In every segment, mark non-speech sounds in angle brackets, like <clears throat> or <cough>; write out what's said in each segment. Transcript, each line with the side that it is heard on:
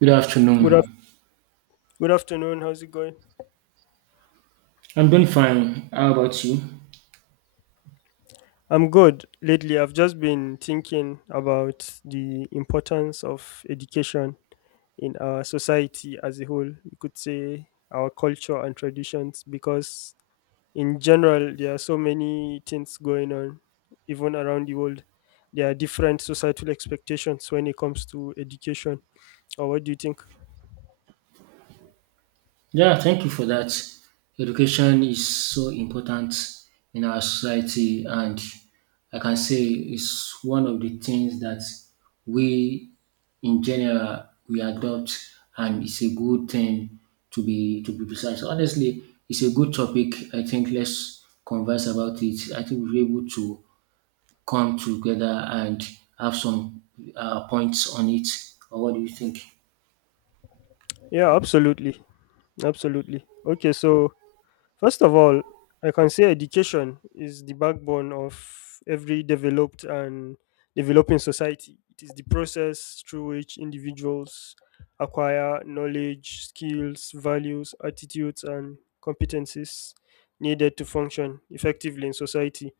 right: Good
left: Good, af-
right: afternoon.
left: Good afternoon. How's it going?
right: I'm doing fine. How about you?
left: I'm good. Lately, I've just been thinking about the importance of education in our society as a whole. You could say our culture and traditions, because in general, there are so many things going on, even around the world. There are different societal expectations when it comes to education. Or what do you think?
right: Yeah, thank you for that. Education is so important in our society, and I can say it's one of the things that we, in general, we adopt, and it's a good thing to be precise. Honestly, it's a good topic. I think let's converse about it. I think we're able to come together and have some points on it. Or what do you think?
left: Yeah, absolutely. Absolutely. Okay, so, first of all, I can say education is the backbone of every developed and developing society. It is the process through which individuals acquire knowledge, skills, values, attitudes, and competencies needed to function effectively in society.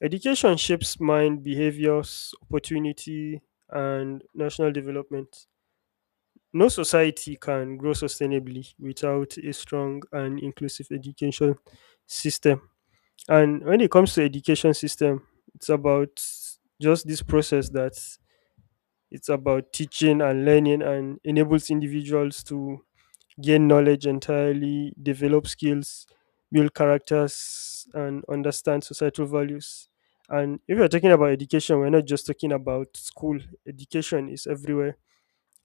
left: Education shapes mind, behaviors, opportunity, and national development. No society can grow sustainably without a strong and inclusive education system. And when it comes to education system, it's about just this process that it's about teaching and learning and enables individuals to gain knowledge entirely, develop skills, build characters and understand societal values. And if you're talking about education, we're not just talking about school. Education is everywhere.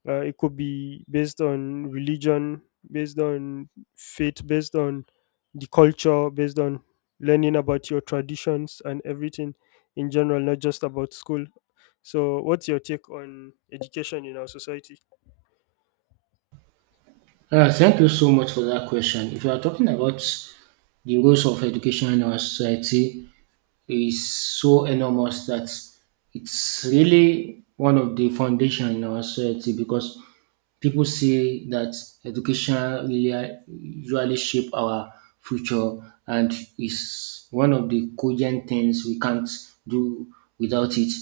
left: It could be based on religion, based on faith, based on the culture, based on learning about your traditions and everything in general, not just about school. So, what's your take on education in our society?
right: Thank you so much for that question. If you are talking about the roles of education in our society, is so enormous that it's really one of the foundation in our society because people say that education really usually shape our future and is one of the cogent things we can't do without it.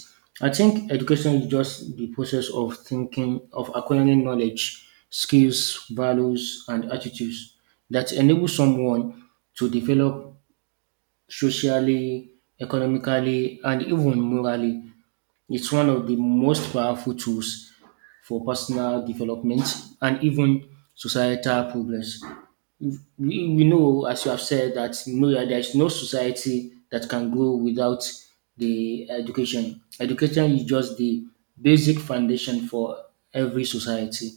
right: I think education is just the process of thinking, of acquiring knowledge, skills, values, and attitudes that enable someone to develop socially, economically, and even morally. It's one of the most powerful tools for personal development and even societal progress we know, as you have said, that no, there is no society that can grow without the education. Education is just the basic foundation for every society.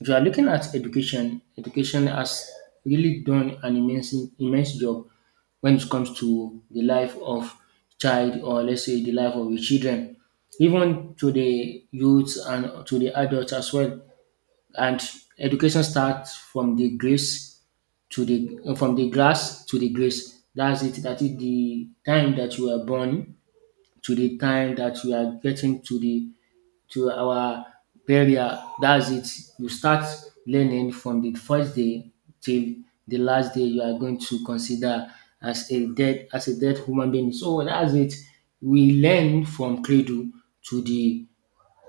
right: If you are looking at education, education has really done an immense, immense job when it comes to the life of child or let's say the life of the children, even to the youths and to the adults as well. And education starts from the grace to the from the grass to the grace. That's it. That is the time that you were born to the time that you are getting to the to our burial. That's it. You start learning from the first day till the last day you are going to consider as a dead human being. So that's it. We learn from cradle to the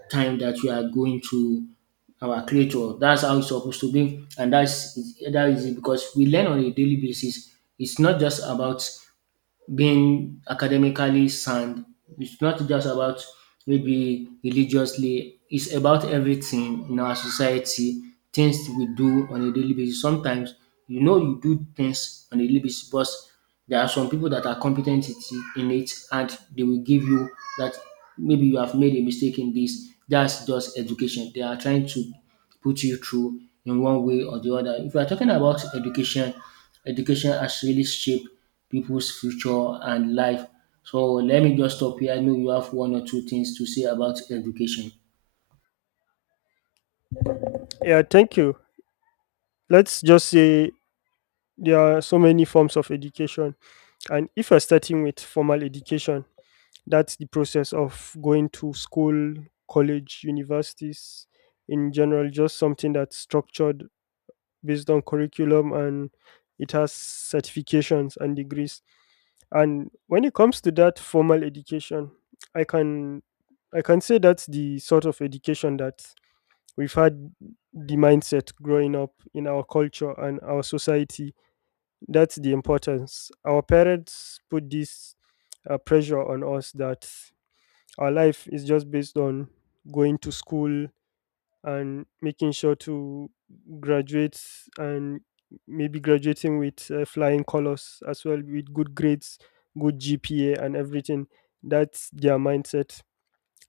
right: time that we are going to our creator. That's how it's supposed to be, and that is it because we learn on a daily basis. It's not just about being academically sound. It's not just about maybe religiously, it's about everything in our society, things we do on a daily basis. Sometimes you know you do things on a daily basis, but there are some people that are in it and they will give you that maybe you have made a mistake in this. That's just education. They are trying to put you through in one way or the other. If you are talking about education, education has really shaped people's future and life. So let me just stop here. I know you have one or two things to say about education.
left: Yeah, thank you. Let's just say there are so many forms of education. And if you're starting with formal education, that's the process of going to school, college, universities in general, just something that's structured based on curriculum and it has certifications and degrees. And when it comes to that formal education, i can I can say that's the sort of education that we've had the mindset growing up in our culture and our society. That's the importance our parents put this pressure on us, that our life is just based on going to school and making sure to graduate, and maybe graduating with flying colors as well, with good grades, good GPA and everything. That's their mindset.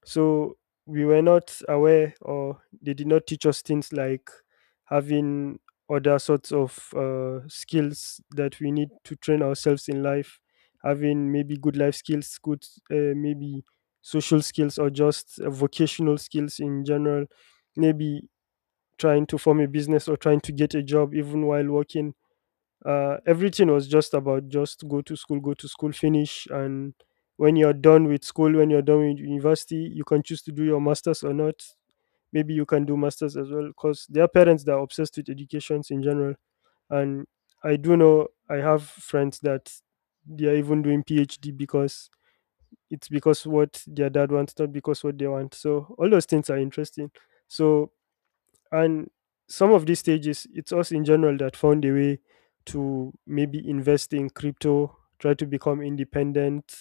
left: So we were not aware or they did not teach us things like having other sorts of skills that we need to train ourselves in life, having maybe good life skills, good, maybe social skills, or just vocational skills in general, maybe trying to form a business or trying to get a job even while working. Everything was just about just go to school, go to school, finish, and when you're done with school, when you're done with university, you can choose to do your masters or not. Maybe you can do masters as well, because there are parents that are obsessed with educations in general. And I do know I have friends that they are even doing PhD because it's because what their dad wants, not because what they want. So all those things are interesting. So, and some of these stages, it's us in general that found a way to maybe invest in crypto, try to become independent,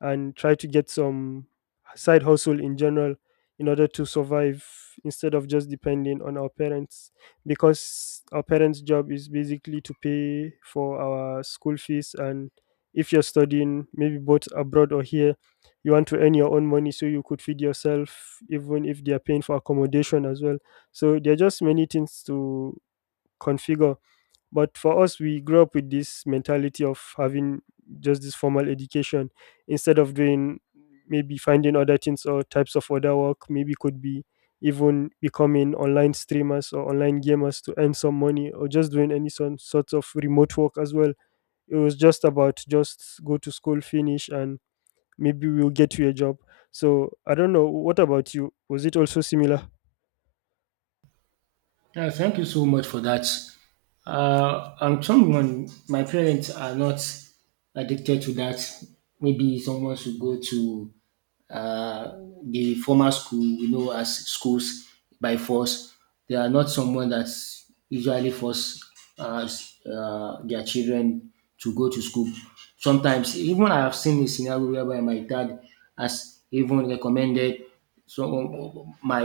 left: and try to get some side hustle in general in order to survive, instead of just depending on our parents, because our parents job is basically to pay for our school fees. And if you're studying maybe both abroad or here, you want to earn your own money so you could feed yourself, even if they are paying for accommodation as well. So there are just many things to configure. But for us, we grew up with this mentality of having just this formal education instead of doing maybe finding other things or types of other work. Maybe could be even becoming online streamers or online gamers to earn some money, or just doing any some sorts of remote work as well. It was just about just go to school, finish, and maybe we'll get you a job. So I don't know. What about you? Was it also similar?
right: Yeah, thank you so much for that. I'm someone, my parents are not addicted to that. Maybe someone should go to uh, the formal school we know as schools by force. They are not someone that usually force uh, their children to go to school. Sometimes, even I have seen a scenario whereby my dad has even recommended some my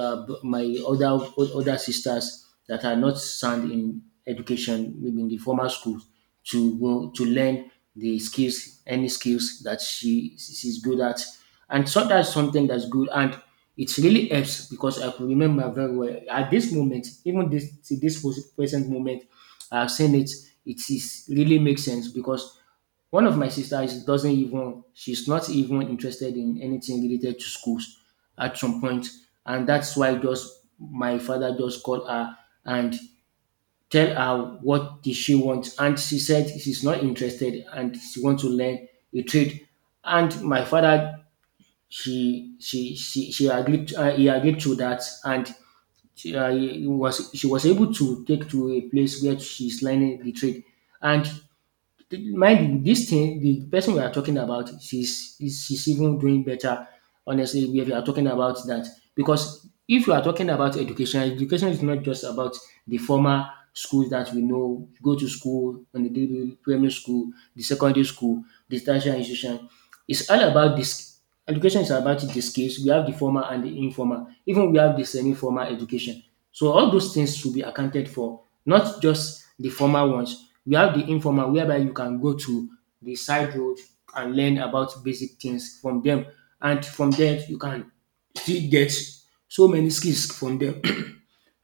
right: my other sisters that are not sound in education, maybe in the formal schools, to go to learn the skills, any skills that she's good at, and so that's something that's good. And it really helps because I could remember very well at this moment, even this to this present moment, I've seen it. It is really makes sense because one of my sisters doesn't even she's not even interested in anything related to schools at some point, and that's why just my father just called her and tell her what did she want, and she said she's not interested and she wants to learn a trade, and my father she agreed he agreed to that, and she was able to take to a place where she's learning the trade. And mind you, this thing, the person we are talking about, she's even doing better. Honestly, if you are talking about that, because if you are talking about education, education is not just about the formal schools that we know, go to school, on the primary school, the secondary school, the tertiary institution. It's all about this. Education is about the skills. We have the formal and the informal. Even we have the semi-formal education. So all those things should be accounted for, not just the formal ones. We have the informal whereby you can go to the side road and learn about basic things from them. And from there, you can still get so many skills from them. <clears throat>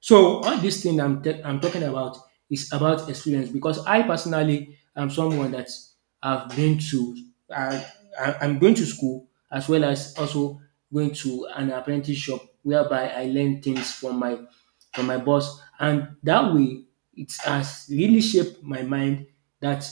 right: So all this thing I'm talking about is about experience because I personally am someone that I've been to I, I I'm going to school as well as also going to an apprenticeship whereby I learn things from my boss, and that way it has really shaped my mind that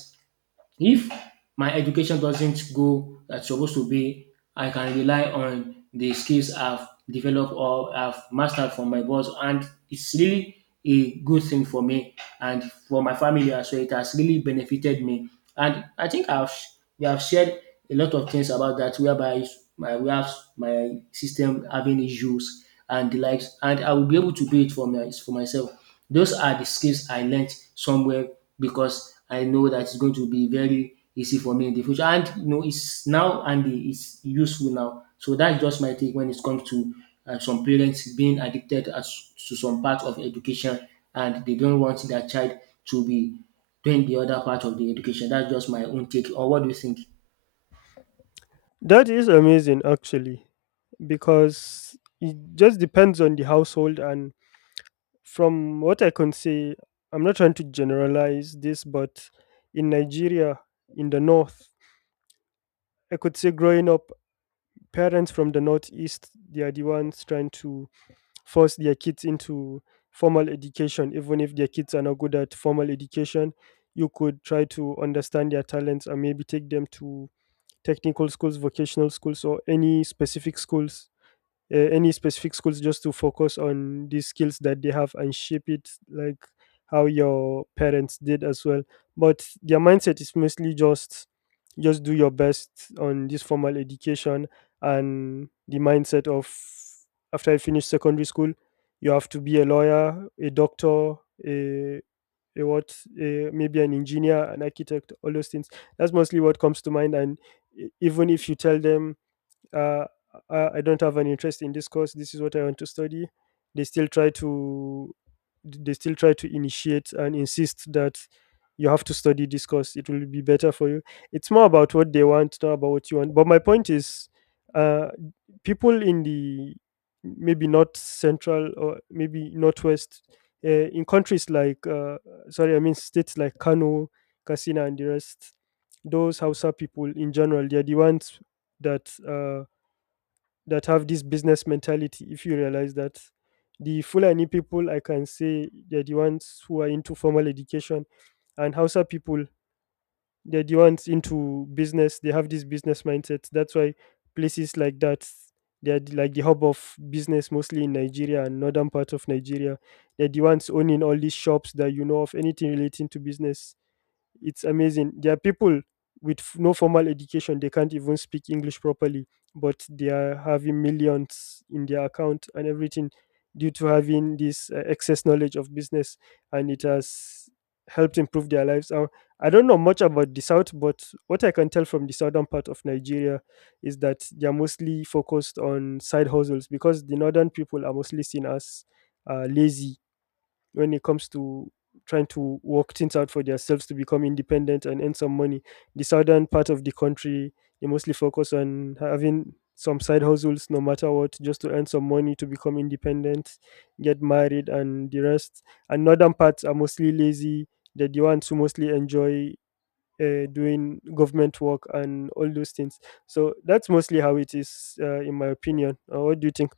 right: if my education doesn't go as supposed to be, I can rely on the skills I've developed or I've mastered from my boss, and it's really a good thing for me and for my family as well. It has really benefited me, and I think I've we have shared a lot of things about that, whereby my we have my system having issues and the likes, and I will be able to do it for my for myself. Those are the skills I learned somewhere because I know that it's going to be very easy for me in the future. And it's now and it's useful now. So that's just my take when it comes to some parents being addicted as to some part of education, and they don't want their child to be doing the other part of the education. That's just my own take. Or what do you think?
left: That is amazing, actually, because it just depends on the household. And from what I can say, I'm not trying to generalize this, but in Nigeria, in the north, I could say growing up, parents from the northeast, they are the ones trying to force their kids into formal education. Even if their kids are not good at formal education, you could try to understand their talents and maybe take them to technical schools, vocational schools, or any specific schools, any specific schools, just to focus on these skills that they have and shape it like how your parents did as well. But their mindset is mostly just do your best on this formal education, and the mindset of after I finish secondary school, you have to be a lawyer, a doctor, a a what a, maybe an engineer, an architect, all those things. That's mostly what comes to mind. And even if you tell them, uh, I don't have an interest in this course. This is what I want to study. They still try to, they still try to initiate and insist that you have to study this course. It will be better for you. It's more about what they want, not about what you want. But my point is, uh, people in the maybe not central or maybe northwest, in countries like sorry, I mean states like Kano, Katsina, and the rest. Those Hausa people in general, they are the ones that that have this business mentality. If you realize that the Fulani people, I can say they're the ones who are into formal education, and Hausa people, they're the ones into business. They have this business mindset. That's why places like that, like the hub of business, mostly in Nigeria and northern part of Nigeria. They're the ones owning all these shops that you know of, anything relating to business. It's amazing. There are people with no formal education, they can't even speak English properly, but they are having millions in their account and everything, due to having this excess knowledge of business, and it has helped improve their lives. I don't know much about the South, but what I can tell from the southern part of Nigeria is that they are mostly focused on side hustles because the northern people are mostly seen as lazy when it comes to trying to work things out for themselves to become independent and earn some money. The southern part of the country, they mostly focus on having some side hustles no matter what, just to earn some money to become independent, get married, and the rest. And northern parts are mostly lazy. They're the ones who mostly enjoy doing government work and all those things. So that's mostly how it is, in my opinion. What do you think?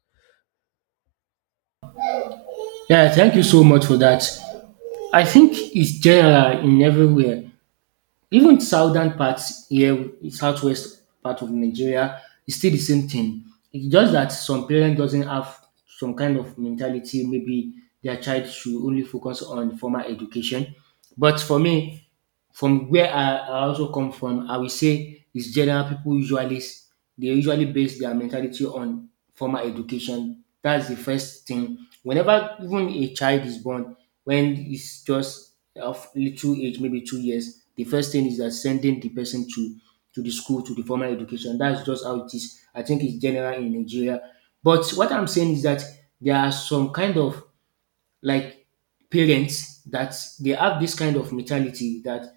right: Yeah, thank you so much for that. I think it's general in everywhere. Even southern parts here, southwest part of Nigeria, it's still the same thing. It's just that some parent doesn't have some kind of mentality. Maybe their child should only focus on formal education. But for me, from where I also come from, I will say it's general people they usually base their mentality on formal education. That's the first thing. Whenever even a child is born, when it's just of little age, maybe 2 years, the first thing is that sending the person to the school to the formal education. That's just how it is. I think it's general in Nigeria. But what I'm saying is that there are some kind of like parents that they have this kind of mentality that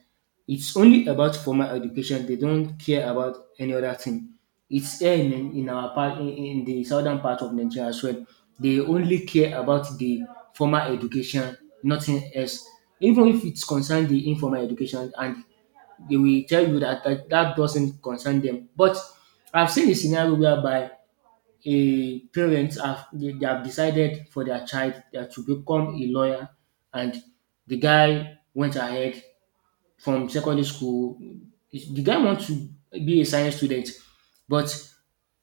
right: it's only about formal education. They don't care about any other thing. It's here in our part, in the southern part of Nigeria as well. They only care about the formal education, nothing else. Even if it's concerned the informal education, and they will tell you that, that doesn't concern them. But I've seen a scenario whereby a parents have they have decided for their child that to become a lawyer, and the guy went ahead from secondary school, the guy wants to be a science student, but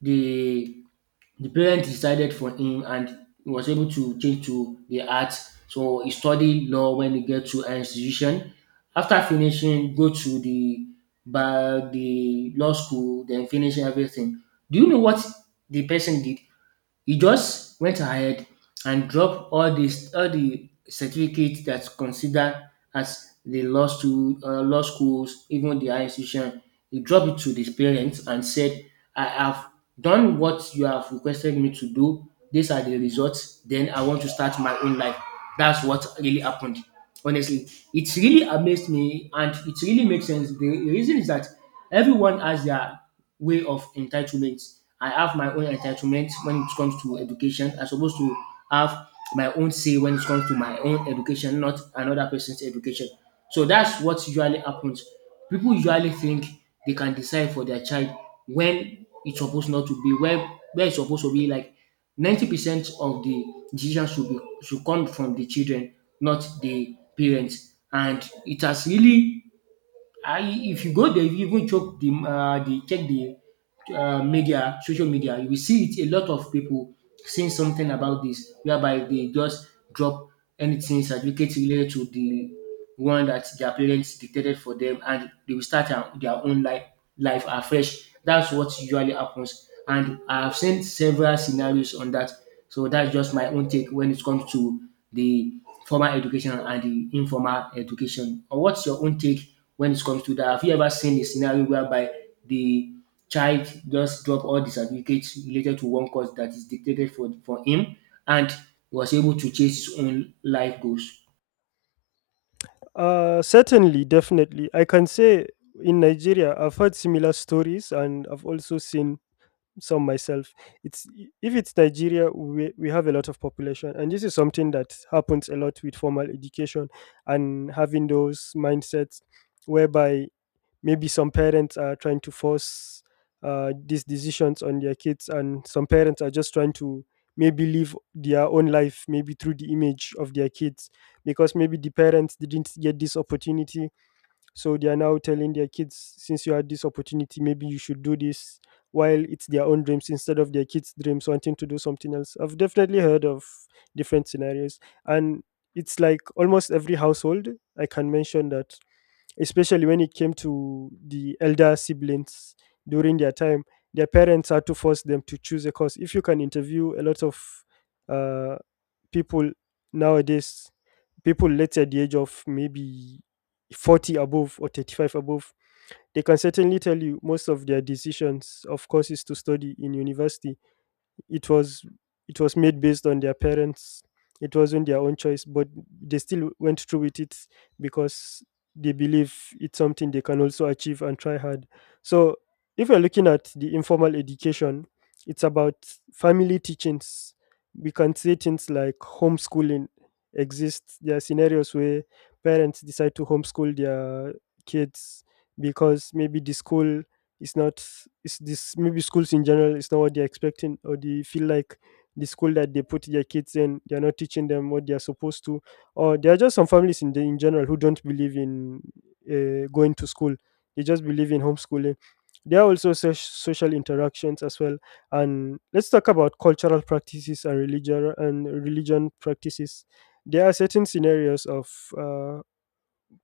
right: the the parents decided for him, and he was able to change to the arts, so he studied law when he get to an institution. After finishing, go to the by the law school, then finish everything. Do you know what the person did? He just went ahead and dropped all these all the certificates that's considered as the law school, law schools, even the higher institution. He dropped it to the parents and said, "I have done what you have requested me to do. These are the results. Then I want to start my own life." That's what really happened. Honestly, it really amazed me, and it really makes sense. The reason is that everyone has their way of entitlement. I have my own entitlement when it comes to education. I'm supposed to have my own say when it comes to my own education, not another person's education. So that's what usually happens. People usually think they can decide for their child when it's supposed not to be, where it's supposed to be. Like 90% of the decisions should, be, should come from the children, not the parents. And it has really, if you go there, you even choke the check the media, social media, you will see it a lot of people saying something about this, whereby they just drop anything certificate related to the one that their parents dictated for them, and they will start their own life afresh. That's what usually happens, and I've seen several scenarios on that. So that's just my own take when it comes to the formal education and the informal education. Or what's your own take when it comes to that? Have you ever seen a scenario whereby the child just drop all the certificates related to one course that is dictated for him and he was able to chase his own life goals.
left: Certainly, definitely. I can say in Nigeria, I've heard similar stories and I've also seen some myself. It's if it's Nigeria, we have a lot of population, and this is something that happens a lot with formal education and having those mindsets, whereby maybe some parents are trying to force these decisions on their kids, and some parents are just trying to maybe live their own life, maybe through the image of their kids, because maybe the parents didn't get this opportunity, so they are now telling their kids, since you had this opportunity, maybe you should do this, while it's their own dreams instead of their kids dreams wanting to do something else. I've definitely heard of different scenarios. And it's like almost every household I can mention that, especially when it came to the elder siblings during their time, their parents had to force them to choose a course. If you can interview a lot of uh, people nowadays, people let's say at the age of maybe 40 above or 35 above, they can certainly tell you most of their decisions of courses to study in university, it was it was made based on their parents. It wasn't their own choice, but they still went through with it because they believe it's something they can also achieve and try hard. So if you're looking at the informal education, it's about family teachings. We can say things like homeschooling exists. There are scenarios where parents decide to homeschool their kids, because maybe the school it's not, it's this maybe schools in general, it's not what they're expecting, or they feel like the school that they put their kids in, they're not teaching them what they're supposed to, or there are just some families in the in general who don't believe in going to school. They just believe in homeschooling. There are also such social interactions as well. And let's talk about cultural practices and religion practices. There are certain scenarios of uh,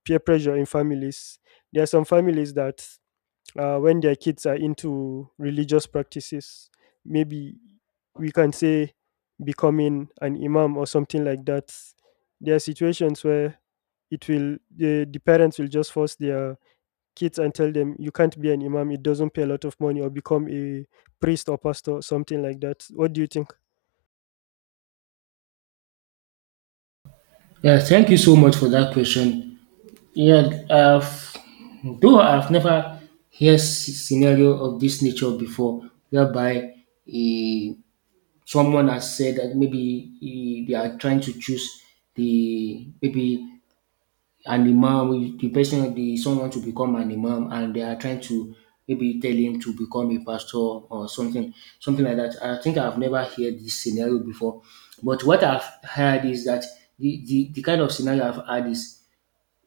left: peer pressure in families. There are some families that when their kids are into religious practices. Maybe we can say becoming an imam or something like that. There are situations where the parents will just force their kids and tell them, "You can't be an imam, it doesn't pay a lot of money," or become a priest or pastor or something like that. What do you think?
right: Yeah, thank you so much for that question. Yeah, I've, though I've never heard scenario of this nature before, whereby eh, someone has said that maybe they are trying to choose the maybe an imam, the person, the someone to become an imam, and they are trying to maybe tell him to become a pastor or something like that. I think I've never heard this scenario before, but what I've heard is that the kind of scenario I've heard is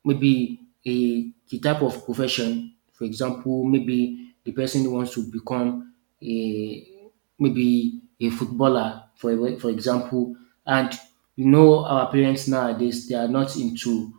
right: maybe a the type of profession, for example, maybe the person wants to become a maybe a footballer, for example, and you know our parents nowadays they are not into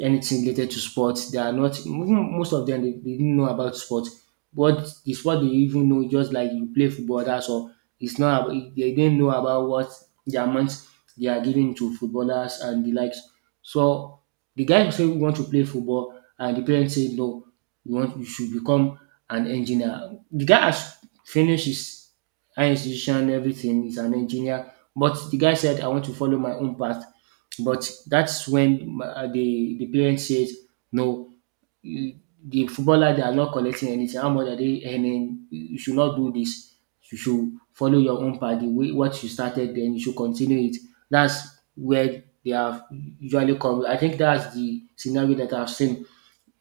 right: anything related to sports. They are not even most of them they didn't know about sports. What the sport they even know, just like you play football, that's all. It's not about they didn't know about what the amount they are giving to footballers and the likes. So the guy who say we want to play football and the parents say no, you want you should become an engineer. The guy has finished his high institution, everything, he's an engineer. But the guy said, I want to follow my own path. But that's when the parent says no. The footballer they are not collecting anything. How much are they earning? You should not do this. You should follow your own path. The way what you started, then you should continue it. That's where they have usually come. I think that's the scenario that I've seen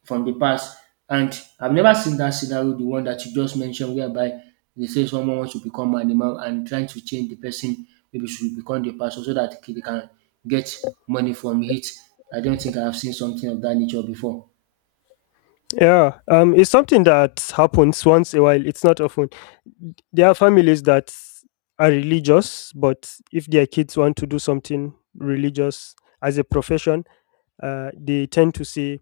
right: from the past. And I've never seen that scenario, the one that you just mentioned, whereby they say someone wants to become animal and trying to change the person maybe should become the person so that they can get money from it. I don't think I've seen something of that nature before.
left: Yeah, it's something that happens once a while. It's not often. There are families that are religious, but if their kids want to do something religious as a profession, they tend to say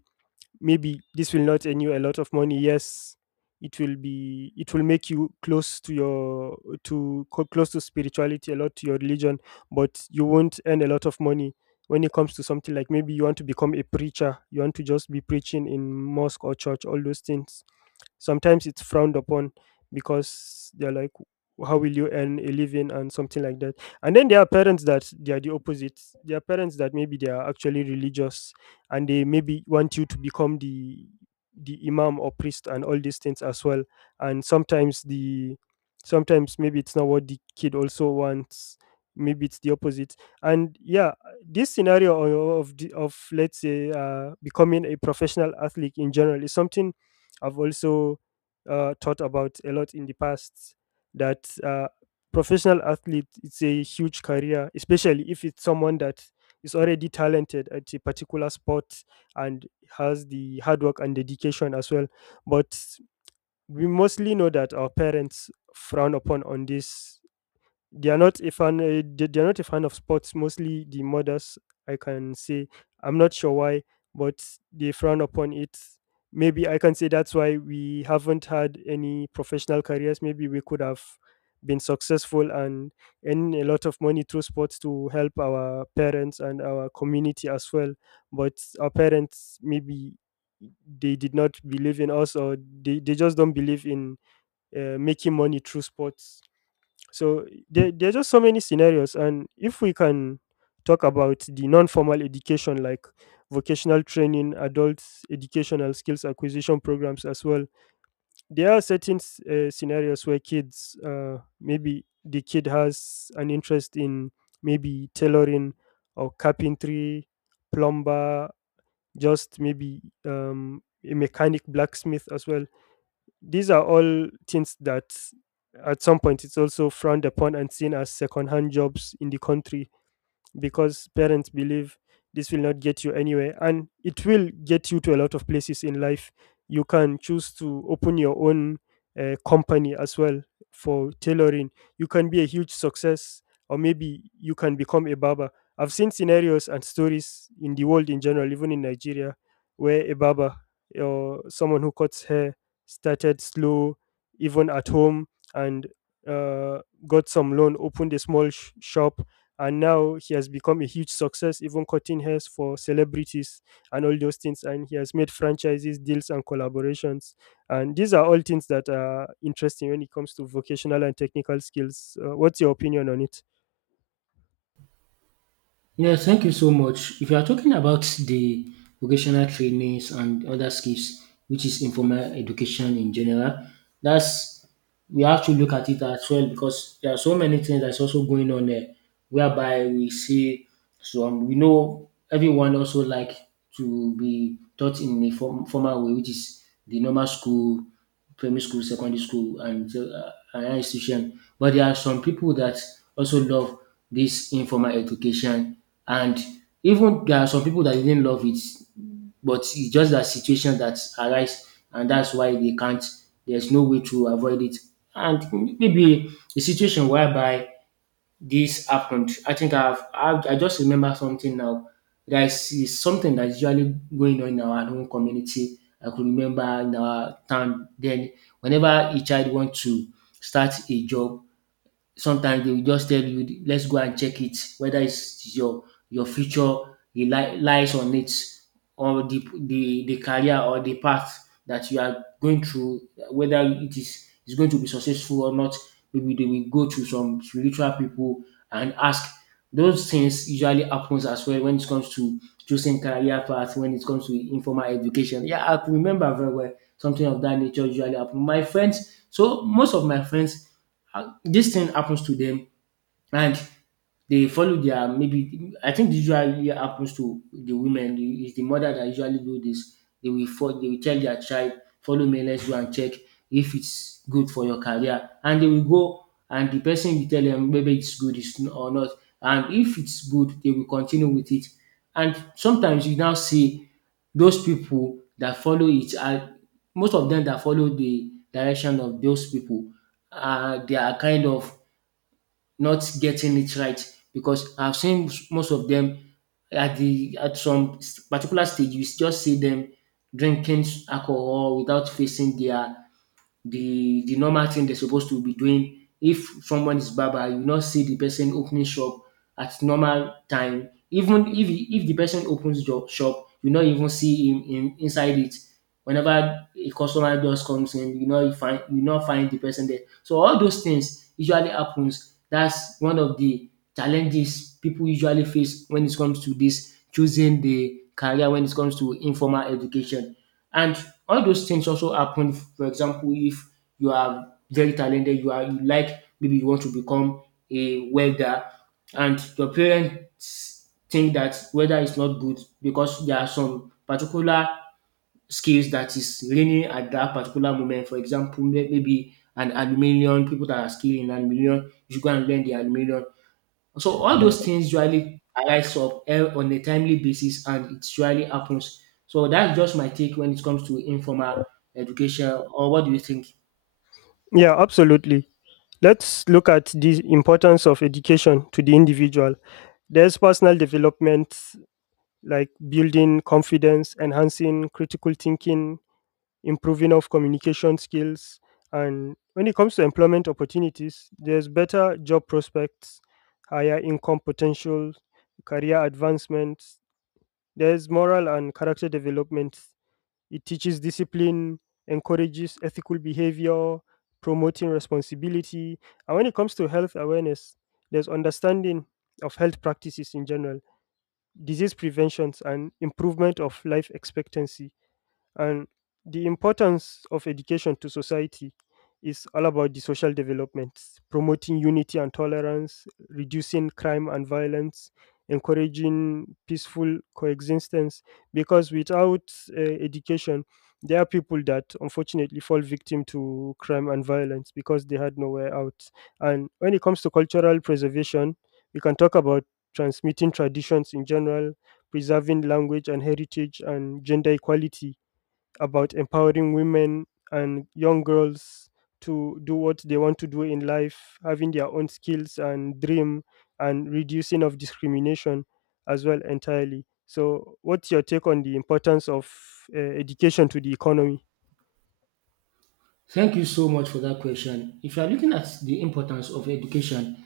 left: maybe this will not earn you a lot of money. Yes, it will make you close to your close to spirituality, a lot to your religion, but you won't earn a lot of money. When it comes to something like, maybe you want to become a preacher, you want to just be preaching in mosque or church, all those things. Sometimes it's frowned upon because they're like, how will you earn a living and something like that. And then there are parents that they are the opposite. There are parents that maybe they are actually religious, and they maybe want you to become the imam or priest and all these things as well. And sometimes maybe it's not what the kid also wants. Maybe it's the opposite. And yeah, this scenario of, let's say, becoming a professional athlete in general is something I've also thought about a lot in the past, that professional athlete, it's a huge career, especially if it's someone that is already talented at a particular sport and has the hard work and dedication as well. But we mostly know that our parents frown upon on this. They are not a fan, they are not a fan of sports, mostly the mothers, I can say. I'm not sure why, but they frown upon it. Maybe I can say that's why we haven't had any professional careers. Maybe we could have been successful and earn a lot of money through sports to help our parents and our community as well. But our parents maybe they did not believe in us, or they just don't believe in making money through sports. So there are just so many scenarios. And if we can talk about the non formal education, like vocational training, adult educational skills acquisition programs as well, there are certain scenarios where kids, maybe the kid has an interest in maybe tailoring or carpentry, plumber, just maybe a mechanic, blacksmith as well. These are all things that at some point it's also frowned upon and seen as second hand jobs in the country, because parents believe this will not get you anywhere, and it will get you to a lot of places in life. You can choose to open your own company as well. For tailoring, you can be a huge success, or maybe you can become a barber. I've seen scenarios and stories in the world in general, even in Nigeria, where a barber or someone who cuts hair started slow, even at home, and uh, got some loan, opened a small shop, and now he has become a huge success, even cutting hairs for celebrities and all those things, and he has made franchises deals and collaborations. And these are all things that are interesting when it comes to vocational and technical skills. What's your opinion on it?
right: Yes, thank you so much. If you are talking about the vocational trainings and other skills, which is informal education in general, that's we have to look at it as well because there are so many things that's also going on there, whereby we see some. We know everyone also like to be taught in a formal way, which is the normal school primary school, secondary school, and higher institution. But there are some people that also love this informal education, and even there are some people that didn't love it, but it's just that situation that arise, and that's why they can't. There's no way to avoid it, and maybe a situation whereby this happened. I think I've, I just remember something now. There is something that's usually going on in our own community. I could remember in our town then whenever a child wants to start a job, sometimes they will just tell you let's go and check it whether it's your future lies on it or the career or the path that you are going through whether it is going to be successful or not. Maybe they will go to some spiritual people and ask. Those things usually happens as well when it comes to choosing career path when it comes to informal education. Yeah, I could remember very well something of that nature usually happen my friends, so most of my friends this thing happens to them. And they follow their maybe I think this usually happens to the women. It's the mother that usually do this. They will follow, they will tell their child, follow me, let's go and check if it's good for your career. And they will go and the person will tell them maybe it's good or not. And if it's good, they will continue with it. And sometimes you now see those people that follow it are most of them that follow the direction of those people they are kind of not getting it right because I've seen most of them at the at some particular stage you just see them drinking alcohol without facing their the normal thing they're supposed to be doing. If someone is barber, you will not see the person opening shop at normal time. Even if the person opens shop, you not even see him inside it. Whenever a customer just comes in, you know you find you not find the person there. So all those things usually happens. That's one of the challenges people usually face when it comes to this choosing the career when it comes to informal education. And all those things also happen. For example, if you are very talented, you are you like maybe you want to become a welder, and your parents think that welder is not good because there are some particular skills that is reigning at that particular moment. For example, maybe an aluminium, people that are skilled in aluminium, you should go and learn the aluminium. So all those things usually arise up on a timely basis and it usually happens. So that's just my take when it comes to informal education, or what do you think?
left: Yeah, absolutely. Let's look at the importance of education to the individual. There's personal development, like building confidence, enhancing critical thinking, improving of communication skills. And when it comes to employment opportunities, there's better job prospects, higher income potential, career advancement. There's moral and character development. It teaches discipline, encourages ethical behavior, promoting responsibility. And when it comes to health awareness, there's understanding of health practices in general, disease preventions, and improvement of life expectancy. And the importance of education to society is all about the social developments, promoting unity and tolerance, reducing crime and violence, encouraging peaceful coexistence. Because without education, there are people that unfortunately fall victim to crime and violence because they had nowhere out. And when it comes to cultural preservation, we can talk about transmitting traditions in general, preserving language and heritage, and gender equality, about empowering women and young girls to do what they want to do in life, having their own skills and dream, and reducing of discrimination as well entirely. So, what's your take on the importance of education to the economy?
right: Thank you so much for that question. If you are looking at the importance of education,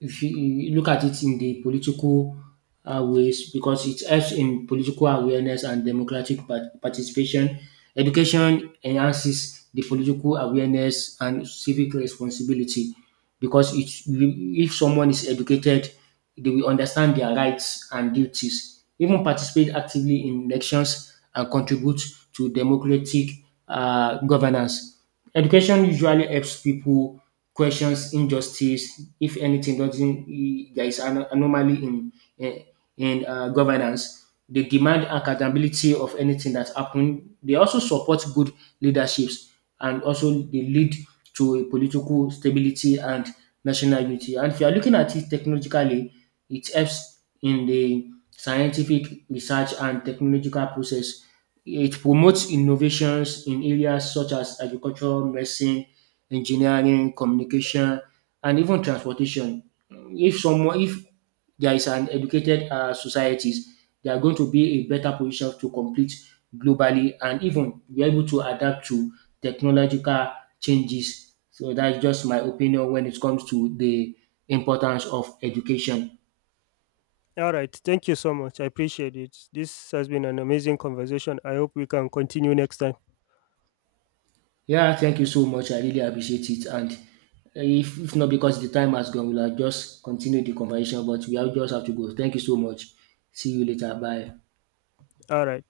right: if you look at it in the political ways, because it helps in political awareness and democratic participation. Education enhances the political awareness and civic responsibility because it, if someone is educated, they will understand their rights and duties, even participate actively in elections and contribute to democratic governance. Education usually helps people questions injustice, if anything doesn't e- there is an anomaly in, in governance, they demand accountability of anything that happened. They also support good leaderships, and also they lead to a political stability and national unity. And if you are looking at it technologically, it helps in the scientific research and technological process. It promotes innovations in areas such as agriculture, medicine, engineering, communication, and even transportation. If there is an educated societies, they are going to be a better position to compete globally and even be able to adapt to technological changes. So that's just my opinion when it comes to the importance of education.
left: All right. Thank you so much. I appreciate it. This has been an amazing conversation. I hope we can continue next time.
right: Yeah, thank you so much. I really appreciate it. And if not because the time has gone, we'll have just continue the conversation, but we have just have to go. Thank you so much. See you later. Bye.
left: All right.